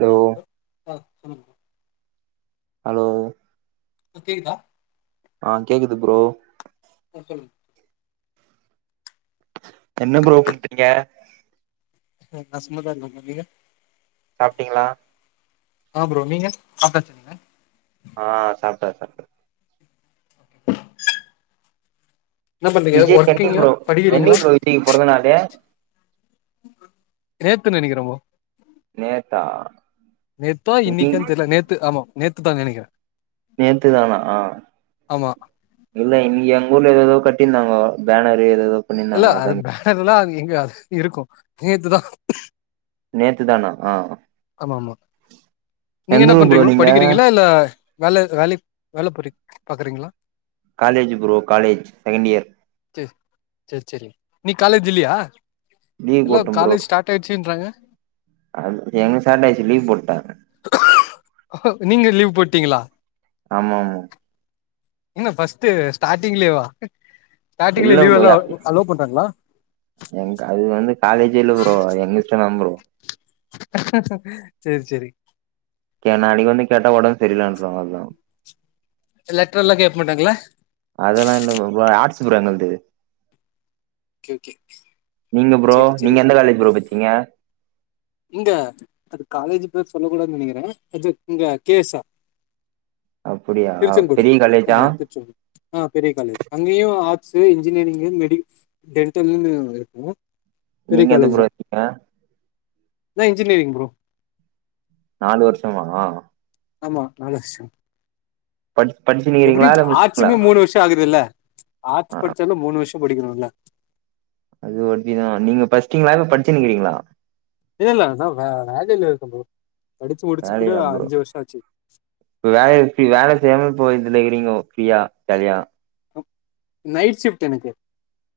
ஓ ஆ சொல்லுங் ஹலோ கேக்குதா ஆ கேக்குது ப்ரோ அ சொல்லுங் என்ன ப்ரோ பண்றீங்க நா சும்மாதா இருக்க ப்ரோ நீங்க சாப்ட்டீங்களா ஆ ப்ரோ நீங்க சாப்டாச்சா நீங்க ஆ சாப்ட்ட சாப்ட்ட என்ன பண்றீங்க விஜய் [inaudible] ஒர்க்கிங்கா ப்ரோ படிக்கிறீங்களா என்னிக் ப்ரோ விஜய்க் பொறந்தநாளு நேத்துன் நினைக்கிறொ ப்ரோ நேத்தா நேத்தா இன்னி இன்னைிக்கன் தெரில நேத்து ஆமா நேத்துதா நினைக்கிறே நேத்து தானா ஆ ஆமா இல்ல இங் எங்க ஊர்ல எதோ எதோ கட்டிர்ந்தாங்க பேனர்ரு எது எதோ இல்ல அது பேனர் எல்லா எங்க அது இருக்கு நேத்துதா நேத்து தானா ஆ ஆமா ஆமா நீங்க எந்த என்ன ஊர் ப்ரோ பண்றீங் உ நீங்க படிக்கிறீங்களா இல்ல வேல வேலைக் வேல பொரி பாக்குறீங்களா college bro college second year சேர் சேர் செரி நீ காலேஜ் இல்லையா லீவ் எல்லா போட்டே ப்ரோ காலேஜ் ஸ்டார்ட் டாய்ச்சுன்றாங்க அது எங்க ஸ்டார்ட் ஆச்சு லீவ் போட்டே ஓ நீங்க லீவ் போட்டீங்களா ஆமா ஆமா என்ன ஃர்ஸ்ட்டு ஸ்டார்டிங்லியேவா ஸ்டார்ட்டிங்ல இல்ல ப்ரோ லீவ்வல்லா அலோவ் பண்றாங்களா எங்க அது வந்து காலேஜ்ஜே இல்ல ப்ரோ எங்கிஸ்டந்தா ப்ரோ செரி செரி கே நாளைக்கு வந்து கேட்டா உடம்பு சரியலான்றுவோ அவ்ள்தா லெட்ரெல்லாம் கேப்ப மாட்டாங்கல்ல அதெல்லா இல்ல ப்ரோ ப்ரோ ஆர்ட்ஸ்ஸு புரோ எங்கள்து ஓகே ஓகே நீங்க ப்ரோ சேரி சேரி நீங்க எந்த காலேஜ் ப்ரோ பச்சீங்க இங்க அது காலேஜ் பேர் சொல்ல கூடாதுனு நெனைக்கிற அது இங்க கே எஸ் ஆர் அப்டியா திருச்செங்கோடு பெரிய காலேஜா ஆமா திருச்செங்கோடு ஆ பெரிய காலேஜ் அங்கியு ஆர்ட்ஸு இன்ஜினியரிங்ஙு மெடி டென்டல்ன்னு இருக்கு பெரிய நீங்க எது காலேஜ் ப்ரோ தா எத்தீங்க நா இன்ஜினியரிங் ப்ரோ நாலு வருஷமா ஆமா நாலு வர்ஷோ பட் படிக்கனு எப்புடியு ஆர்ட்சுமே மூணு வர்ஷோ ஆகுது இல்ல ஆ ஆர்ட்ஸ் படிச்சாலு மூணு வருஷோ படிக்கணுல்ல அது ஒண்டிதா நீங்க பட்ச்சீட்ங்களா இல்ல பட்ச்சுனுக்கிறீங்ளா இல்லல்ல அதா வே வேலையில இருக்க ப்ரோ படிச்சு முடிச்சு கூட வேலையா ப்ரோ அஞ்சு வருஷோ ஆச்சி இப்ப வேலை எப்டி வேலை செய்யாம இப்போ இதுல கிறீங்கோ ஃப்ரீயா ஜாலியா நைட் ஷிஃப்ட் எனக்கு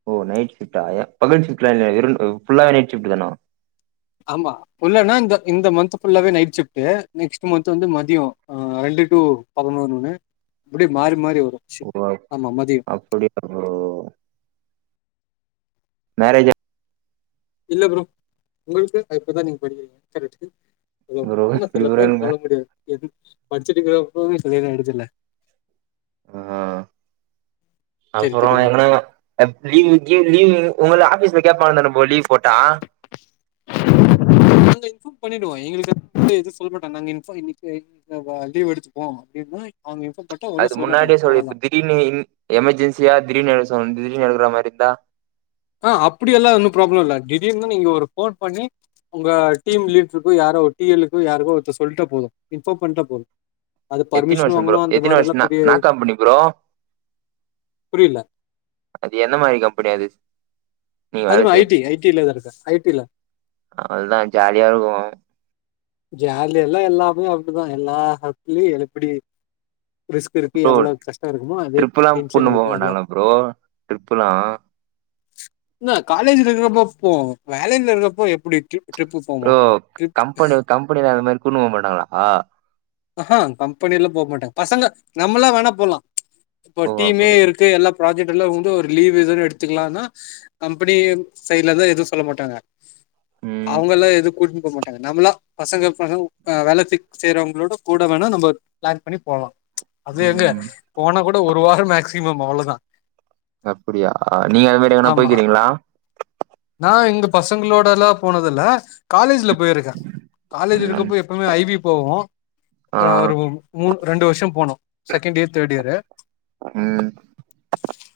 ஓ நைட் ஷிப்டா பகல் ஷிப்ட் இல்லையா வெரு புல்லாவே நைட்ஷிப்ட்டு தானா ஆமா புல்லனா இந்த இந்த மந்தத் புல்லாவே நைட் சிப்ட்டு நெக்ஸ்ட் மந்த் வந்து மதியோ ஆ ரெண்டு டூ பதனொன்னு அப்டியே மாறி மாறி வரு ஓ அப்படிய மேரேஜ்ஜா இல்ல ப்ரோ உங்களுக்கு இப்பதா நீங்க படிக்கிறீங்க கரெக்ட்டு [unintelligible] ப்ரோ ஆனா எப்டி சில ப்ரோ பேர் எனக்கு சொல்ல முடியாது எதுக் பச்சடிக்கிறப்பவே கல்யாணோ ஆயிடுதுல்ல ஆ சரி அப்பறோ சரி ப்ரோ. எங்கனா [unintelligible] லீவ் லீவு உங்க ஆபீஸ்ல கேப்பாங்க தான புரோ லீவு போட்டா நாங்க இன்பார்ம் பண்ணிடுவோ எங்களுக்கு எதுவு சொல்ல மாட்டோ நாங்க இன்ஃபா இன்னைக்கு இல்லபா லீவ் எடுத்துப்போ அப்டின்னா அவங்க இன்ஃபார்ம் பண்ணிட்டா அது ஒன்னும் சொல்ல மாட்டாங்க. முன்னாடியே சொல் அவ்வளதான். இப்ப திடீனு ம் எமர்ஜென்சியா திடீர்னு திடீர் எடக் சொல் திடீர்னு எடுக்க மாரி இருந்தா ஆ அப்படி எல்லா ஒன்னு ப்ராப்ளம் இல்ல திடீர்னு நீங்க ஒரு போன் பண்ணி உங்க டீம் லீட்ருக்கோ யாரோ டி எல்லுக்கு யாரோ ஒருத்தருக்கு சொல்ட்ட போதும் இன்பார்ம் பண்ணிட்ட போதும் அது எத்தினி பர்மிஷன் வருஷோ ப்ரோ வாங்கனு அந்த எத்தினி மாரி எல்லா வருஷம்னா பெரிய என்னா இதுல்ல கம்பெனி ப்ரோ புரியல அது என்ன மாரி கம்பெனி அது நீங்க வேல அதுவா ஐ செய்றது டி ஐ டிலதா இருக்க ஐ டில அவ்ளதா ஜாலியா இருக்கு ஜாலியால்லா எல்லாமே அப்டிதா எல்லா எட்த்துலயு எப்புடி ப்ரோ இருக்குமோ அதே ட்ரிப்பெல்லா டென்ஷன் கூட்னு போக இருக்கு எல்லா மாட்டாங்களா ப்ரோ ட்ரிப்பெல்லா இல்ல காலேஜ்ல இருக்கிறப்ப போவோ வேலையில இருக்கிறப்ப எப்புடி டிரி டிரிப்பு போவோ டிரிப் ம்பெனில அந்த மாரி கூட்னு போ மாட்டாங்களா ஆஹா கம்பெனிய எல்லா போக மாட்டாங்க பசங்க நம்மளா வேணா போலா இப்ப ஓ டீமே அப்டியா இருக்கு எல்லா ப்ராஜெக்ட்ல்லா வந்து ஒரு லீவு எதுன் எடுத்துக்கலானா கம்பெனி சைட்லெந்து எது சொல்ல மாட்டாங்க ம் அவுங்கல்லா எது கூட்னு போமா நம்மளா பசங்க பசங் அ வேல ச செய்றவங்களோட கூட வேணா நம்ம ப்ளான் பண்ணி போலா அது எங்க ம் போனா கூட ஒரு வாரோ மேக்சிமம் அவ்ளதா அப்படியா நீங்க அது மாரி எங்கனா போய்கிறீங்களா நா இங்க பசங்களோடெல்லா போனதில்ல காலேஜில போயிருக்கே காலேஜ் ம் இருக்கப்போ எப்பவ்மே ஐவி போவோ ஆ நா ஒரு மூ ரெண்டு வருஷோ போனோ செகண்ட் யேர் தேட் யேரு ம்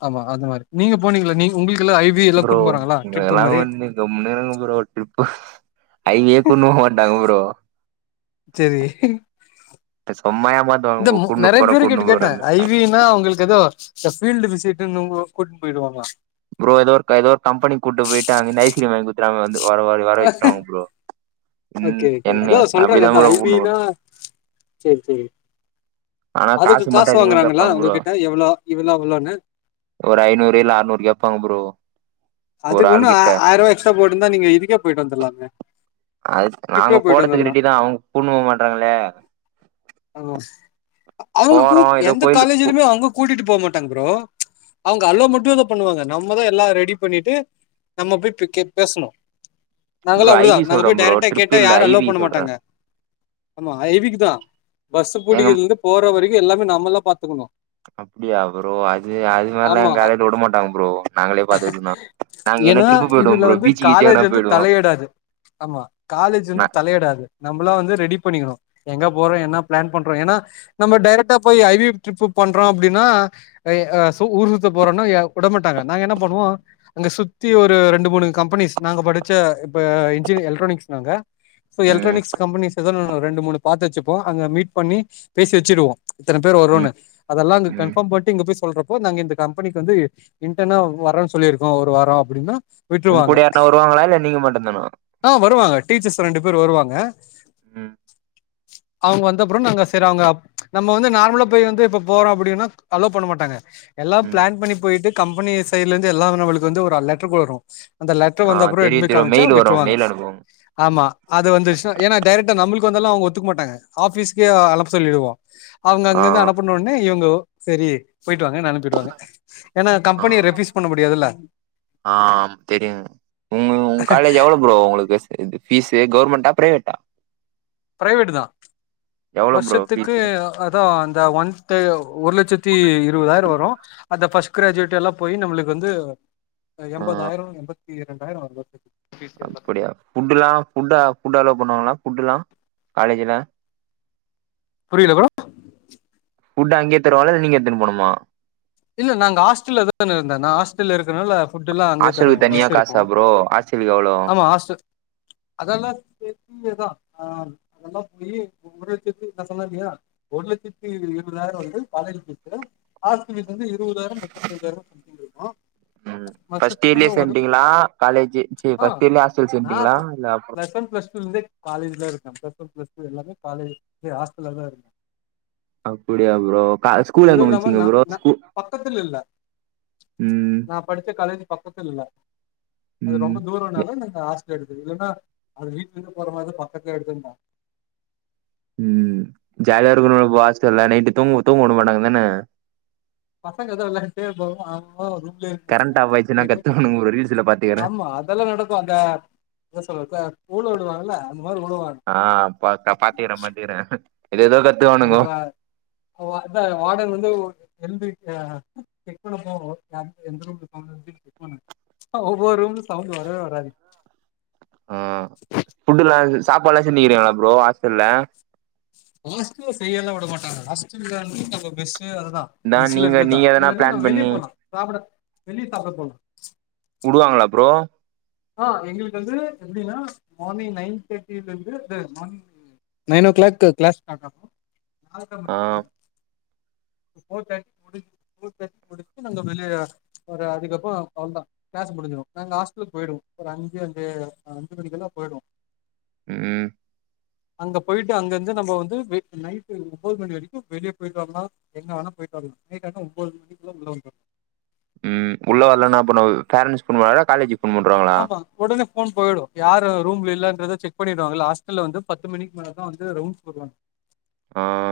ஆமா அது மாரி நீங்க போனீங்ளா நீங்க உங்களுக்குலா ஐவி எல்லா ப்ரோ கூட்ன் போறாங்களா ட்ரிப்பு இவங்கல்லா மாரி வந்து கம்முனு இருங்க ப்ரோ ட்ரிப்பு ஐவியே கூட்னு போ மாட்டாங்க ப்ரோ செரி சும்மா ஏமாத் இந்த மு நெறைய பேருகிட்ட கேட்ட ஐவி ன்னா அவுங்களுக்கு எதோ இந்த ஃபீல்டு விசிட்டுன்னு ஒ கூட்னு போய்டுவாங்களா ப்ரோ எதோ ஒரு க எதோ கம்பெனி கூட்டு போய்ட்டு அங்கிந்து ஐஸ்கிரிம் வாய்ங் குத்துற்வாங் வந்து வர வ வர வெச்சிர்வாங்க பரோ ஓகே ஓகே அதா சொல்றாங்கா அதா ப்ரோ கூட்னு ஐவினா போனு செரி செரி ஆனா அதுக்கு காசு மட்டு அதிகமா வாங்குறாங்களா கேப்பாங்க ப்ரோ உங்ககிட்ட எவ்ளோ இவ்ளோ அவ்ளோன்னு ஒரு ஐநூறு இல்ல ஆற்நூறு கேப்பாங்க ப்ரோ ஒரு அதுக் உன்னு ஆள் ஆ கிட்ட ஆயிர்வா எக்ஸ்ட்ரா போட்டுந்தா நீங்க இதுக்கே போய்ட்டு வந்துட்லாமே அதுக் நாங்க போடதுக்கு ரெடிதா அவுங் கூட்ணு போமாட்றாங்களே அவுங்க கூ போறோ ஏதோ எந்த கோயிலுக்கு காலேஜிலிமே அவுங்க கூட்டிட்டு போ மாட்டாங் ப்ரோ அவுங்க அலோ மட்டுதா பண்ணுவாங்க நம்மதா எல்லா ரெடி பண்ணிட்டு நம்ம போய் இப் கே பேசணு ப்ரோ நாங்கலா ஐ அப்படிதா வி நாங்க சொல்றே போய் ப்ரோ டேரக்டா ட்ரிப் கேட்டா இல்ல யாரு ஐ அலோ வி பண்ண சொல்றே மாட்டாங்க ஆமா ஐவிக்குதா பஸ்ஸு எங்க புடிக்கிற்லிந்து போற வரைக்கு எல்லாமே நம்மல்லா பாத்துக்கணு அப்படியா ப்ரோ அது அது மாரிலா ஆமா எங் காலேஜில வுட மாட்டாங்க ப்ரோ நாங்களே பாத்துகித்து ஏனா இதுல வந்து கீச்சு காலேஜ் எங்கனா வந்து போயிடுவோ தலையிடாது ஆமா காலேஜ் வந்து நா தலையிடாது நம்பளா வந்து ரெடி பண்ணிக்கணு எங்க போறோ என்ன ப்ளான் பண்றோ ஏனா நம்ம டேரக்டா போயி ஐவி ட்ரிப்பு பண்றோ அப்டின்னா ஐ அ சு ஊருசுத்த போறோன்னா ய உடமாட்டாங்க நாங்க என்ன பண்ணுவோ அங்க சுத்தி ஒரு ரெண்டு மூணு கம்பெனிஸ் நாங்க படிச்ச இப்ப இன்ஜினிய எலக்ட்ரானிக்ஸ் நாங்க இப்ப ம் எல்க்ட்ரானிக்ஸ் கம்பனிஸ் எதோ ஒன்னு ரெண்டு மூனு பாத்து வெச்சுப்போ அங்க மீட் பண்ணி பேசி வெச்சுடுவோ இத்தன பேர் வரோன்னு ம் அதெல்லா இங்க ம் கன்ஃபாம் பண்ட்டு இங்க போய் சொல்றப் இப்போ நாங்க இந்த கம்பெனிக்கு வந்து இன்டன்னா வரேன் சொல்லிருக்கோ ஒரு வாரோ அப்படின்னா உங்கூட யார்னா வருவாங்களா இல்ல நீங்க மட்டுந்தானா ஆ வருவாங்க டீச்சர்ஸ் ரெண்டு பேரு வருவாங்க [inaudible] அவுங்க வந்த அப்புறோ நாங்க செரி அவுங்க நம்ம வந்து நார்மலா போய் வந்து இப்ப போறோ அப்படின்னா அலோ பண்ண மாட்டாங்க எல்லாம் ம் ப்ளான் பண்ணி போய்ட்டு கம்பெனி சைட்லெந்து எல்லா நம்மளுக்கு வந்து ஒரு அ லெட்டர் வரு அந்த லெட்டர் ஆ வந்த அப்புறோ எட்த் தெரியு போய் தெரியு காமிச்சா மெயில் வரு விட்ருவாங்க மெயில் அனுப்புவாங்க ஆமா அது வந்துச்னா ஏனா டேரெக்டா நம்மளுக்கு வந்தாலா அவுங்க ஒத்துக்க மாட்டாங்க ஆபீஸ்க்கே அனப் சொல்லிடுவோ அவுங்க ஆ அங்கந்து அனுப்பன ஒன்னே இவுங்கோ செரி போய்ட்டு வாங்கன் அனுப் பிடுவாங்க ஏன்னா கம்பெனிய ரெபியூஸ் பண்ண முடியாதுல்ல ஆம் தெரியும் உங்க உங்க காலேஜ் எவ்ளோவு ஃப்ரோ உங்களுக்கு ப்பீஸ்சு கவர்மெண்ட்டா பிரைவேட்டா பிரைவேட் தான் எவ்ளோ ப்ரோ வருஷத்துக்கு ஃபீஸு தா அந்த மன்த்து ஒரு லட்சத்தி இருவதாயிரோ வரும் அந்த பஸ்ட் கிராஜுவேட்ல்லா போய் நம்மளுக்கு வந்து ஆ எம்தாயிரம் எண்பத்தி ரெண்டாயிரம் வரு அப்படியா புட்டுல்லா புட்டு அலோ பண்ணுவாங்களா புட்டு்லாம் காலேஜ்ல புரியல ஃப்ரோ புட்டு அங்கே தருவாங்களல்ல இல்ல நீங்க எத்துனு போணுமா இல்ல நாங்க ஹாஸ்டல்ல தாருந்தேன் நான் ஹாஸ்டல்ல இருக்கனால புட்டுலாம் அங்கேயே ஹாஸ்டலுக்கு தருவாங்க தனியா மெஸ் காசா இருக்கும் ப்ரோ ஹாஸ்டலுக்கு எவ்ளோ ஆமா ஹாஸ்டல் அதெல்லாம் சேத்தியேதான் ஆ அதெல்லாம் போயி ஒரு லட்சத்தி நா சொன்னல்லியா ஒரு லட்சத்தி இருவதாயிரம் வந்து காலேஜ் பீஸ் மொத்தோம் பீஸ் வந்து இருபதாயிரம் முப்பத்தஞ்யாயிரம் சம்திங் இருக்கோம் பர்ஸ்ட் இயர்லயே சேண்டிங்களா காலேஜி சீ ஆ பர்ஸ்ட் இயர்லயே ஹாஸ்டல் நா சேட்டீங்களா இல்ல அப்புறோம் பிளஸ் ஒன் பிளஸ் டூலருந்தே காலேஜல இருக்கன் பிளஸ் ஒன் பிளஸ்டூலாமே காலேஜ் ஹாஸ்டலல்ல தான் இருக்கன் அப்படியா ப்ரோ ஸ்கூல் எங்க முடிசீங்க ப்ரோ ஸ்கூ பக்கத்திலில்ல ம் நா படிச்ச காலேஜ் பக்கத்திலில்ல அது ம் ரொம்ப தூரனால எனக்கு ஆஷ்டல் எடுத்துது இதுன்னா அது வீட்டுல இருது போற மாரி பக்கத்துல எடுத்துருப்பன் ம் ஜாலியா இருக்கோம்ல ஆஸ்டல்ல நைட்டு தூங்க தூங்க வுட மாட்டாங்க தான பசங்கதான் விளையாடிட்டே இருப்பாங்க அதனால் நா ரூம்லயேருப்பன் கரண்ட் ஆஃப் ஆய்ச்சுனா கத்துவானுங்க ப்ரோ ரீல்ஸ்ல பாத்துக்குறன் இதெல்லாம் நடக்கும் அந்த என்ன சொல்றது ஊழ விடுவாங்கல அந்த மாரி உழுவாங்க ஆ பாத் பாத்துக்கிறேன் பாத்துக்கிறேன் ஏதோ ஏதோ [unintelligible] செக் [inaudible] ப்ரோ எந்த ரூம் [unintelligible] ஆ ஒவ்வொரு ரூம்லும் சவுண்ட் வரவே வராது ஆ ஃபுட்டுல்லாம் சாப்பாடெல்லாம் செஞ்சிக்கிறீங்களா ப்ரோ ஹாஸ்டல்ல ஹாஸ்டல்ல செய்யல்லாம் விட மாட்டாங்க ஹாஸ்டல்ல நம்ப மெஸ்சு அதுதான் இதா மெஸ்ல நீங்க நீங்க இருக்குதுதான் எதனா இல்லன்னா பிளான் நம்ம வெளிய பண்ணி போலாம் சாப்பிட வெளிய சாப்பிட போலாம் உடுவாங்களா ப்ரோ ஆ எங்களுக்கு வந்து எப்டின்னா மார்னிங் நைன் தேர்ட்டிலேர்ந்து morning nine o'clock class start ஆகும் ஆ [inaudible] முடியும் போஃர் தேட்டி முடி போஃர் தேட்டி முடிச்சு நாங்க வெளிய ஒரு அதுகப்பம் அவ்ல்தான் கிளாஸ் முடிஞ்சிரும் நாங்க ஹாஸ்டலுக் போய்டுவோம் ஒரு அஞ்சு அஞ்சே ஹால் அஞ்சு மணிக்குல்லாம் போயிடுவோம் ம் அங்க போயிட்டு அங்கருந்து நம்ப வந்து நைட்டு ஒன்பது மணி வரைக்கும் வெளிய போயிட்டு வரலாம் எங்க வேணா போயிட்டு வரலாம் நைட்டு ஆனா ஒன்பது மணிகுல்ல உள்ள வந்துரனும் ம் உள்ள வரலன்னா அப்பனா பேரண்ட்ஸ் பண்ணுவாங்களா காலேஜி ஆமா உடனே ஃப்போன் போயிடும் யாரு ரூம்ல இல்லன்றத செக் பண்ணிருவாங்கள ஹாஸ்டல்ல வந்து பத்து மணிக்கு மேலதான் வந்து ரவுண்ட்ஸ் வருவாங்க ஆ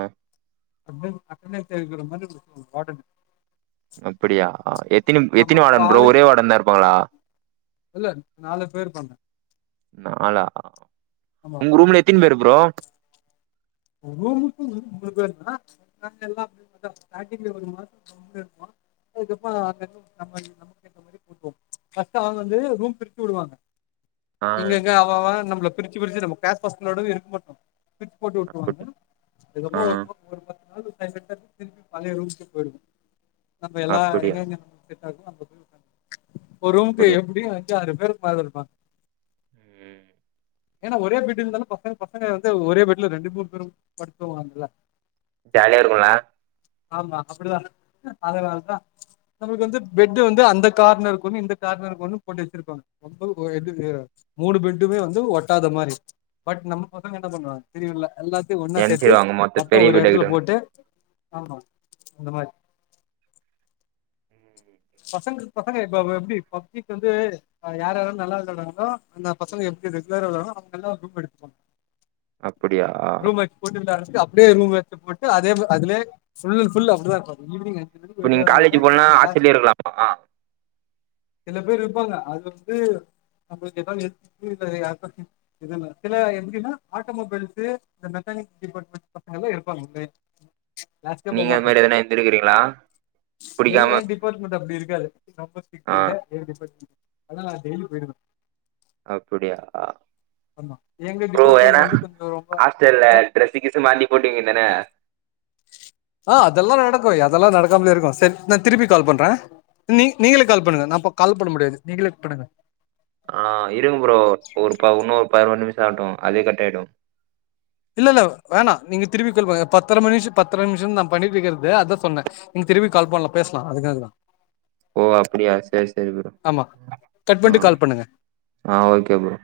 [unintelligible] அட்டனென்ஸ் எடுக்குற மாரி இருக்கும் வாடனு அப்டியா எத்தனி ஆமா எத்தனி அப்ப வாடன் ப்ரோ ஆளு ஒரே வாடன் தா இருப்பாங்களா இல்ல நாலு பேர் இருப்பாங்க நால்லா ஆமா உங்க ரூம்ல எத்தினி பேர் ப்ரோ ஒரு ரூமுக்கும் மினிமம் மூணு பேருதா [unintelligible] அதுக்கப்பஅங்க அங்க நம்ம நமக்கு ஏத்த மாரி [unintelligible] ஃபர்ஸ்ட் அவங்க வந்து ரூம் பிரிச்சு விடுவாங்க ஆ இங்க இங்க அவ அவ நம்மல்ல பிரிச்சு பிரிச்சு நம்ம பேஜ் பசங்கலோடவே இருக்க மாட்டோ பிரிச்சு போட்டு அப்புட்டு அதுக்கப்ப ஒரு ஒரு பத்து நாள் இருப்ப சைலண்ட்டா திருப்பி பழைய ரூம்முக்கே போயிருவோ நம்ம எல்லா அப்படியா எங்கங்க செட் ஆகுமா அங்க போய் ஒக்காந்துருவ ஒரு ரூம்க்கு அப்படியா எப்டியும் அஞ் அஞ்சாறு பேருக்கு மேல இருப்பாங்க ம் ஏன்னா ஒரே பெட் இருந்தாலு பசங்க பசங்க வந்து ஒரே பெட்ல ரெண்டு மூணு பேரு படுத்து தூங்கலா நல்லா ஜாலியா இருக்குல ஆமா அப்டிதா அதனாலதா நம்மளுக்கு வந்து பெட்டு் வந்து அந்த கார்னர்ருக்கு ஒன்னு இந்த கார்னர்ருக்கு ஒன்னு போட்டு வச்சிருப்பாங்க நம்மளுக்கு ஒரு என்டு [unintelligible] மூணு பெட்டுமே வந்து ஒட்டாத மாரி பட் நம்ம பசங்க என்ன பண்ணுவாங்க தெரியுல எல்லாத் ரெண்டுத்தியு ஒண்ணா சேத்து நெனச்சிருவாங்க மொத்த பெரிய ஒரு வீட்ட எடத்துல கிட்ட போட்டு ஆமா அந்த மாரி பசங்களுக் பசங்க இப்ப எப்டி பப்ளிக் வந்து அதுல யார் யாரு நல்லா [unintelligible] அந்த பசங்க எப்டி ரெகுலரா வருவங்களோ அவங்க எல்லா ரூம் எடுத்துப்பாங்க அப்புடியா கூண்டுக்குள்ள அடச்சிட்டு அப்டியே ரூம்ல எடுத்து போட்டு அதுலே அதுலே ஃபுல் அன் ஃபுல் அப்டிதா இருப்பாங்க ஈவினிங் மணிக்கு இப்ப வெளிய நீங்க வருவாங்க காலேஜ் போலனா இந்த கிளாஸ் ஹாஸ்டல்லே இருக்கலாமா சில பேர் இருப்பாங்க அது வந்து நம்மளுக்கு ஏதாவது ஹெல்த் இஷ்யு இல்ல யாருக்கோ [unintelligible] இதுன்ன சில எப்டின்னா ஆட்டோமொபைல்ஸ்சு இந்த மெக்கானிக்ஸ் டிபார்ட்மெண்ட் பசங்க எல்லா இருப்பாங்க உள்ளாரே நீங்க அந்த மாரி எதனா இருந்திருக்றீங்ளா ஏ புடிக்காம ஏ டிபார்ட்மெண்ட் அப்டி இருக்காது ரொம்ப ஆ ஸ்ட்டு எய டிபார்ட்மெண்ட் அதா நா டெய்லி போயிருவ அப்டியா ஆமா எங்க ப்ரோ ஏன்னா டிபார்ட்மெண்ட்ல வந்து கொஞ்சோ ரொம்ப ஹாஸ்டல்ல அதா டிரரெஸு கிஸு மாட்டி போட்டுவிங்க தான ஆ அதெல்லா நடக்கு அதெல்லா நடக்காமலே இருக்கு சேர் நா திருப்பி கால் பண்ற நீங் நீங்களே கால் பண்ணுங்க நா கால் பண்ண முடியாது நீங்களே பண்ணுங்க ஆ இருங்க ப்ரோ ஒரு இன்னு ஒரு பதினொரு நிமிஷ ஆகட்டு அதே கட் ஆயிடு இல்ல இல்ல வேணா நீங்க திருப்பி கொல்ங்க பத்தரை மணிஷம் பத்தரை நிமிஷ தா பண்ணிட்டு இருக்கறது அதா சொன்ன நீங்க திருப்பி கால் பண்ணலா பேசலா அதுக்காகதா ஓ அப்டியா சேர் சேரி ப்ரோ ஆமா கட் அ பண்ட்டு கால் பண்ணுங்க ஆஹ ஓகே ப்ரோ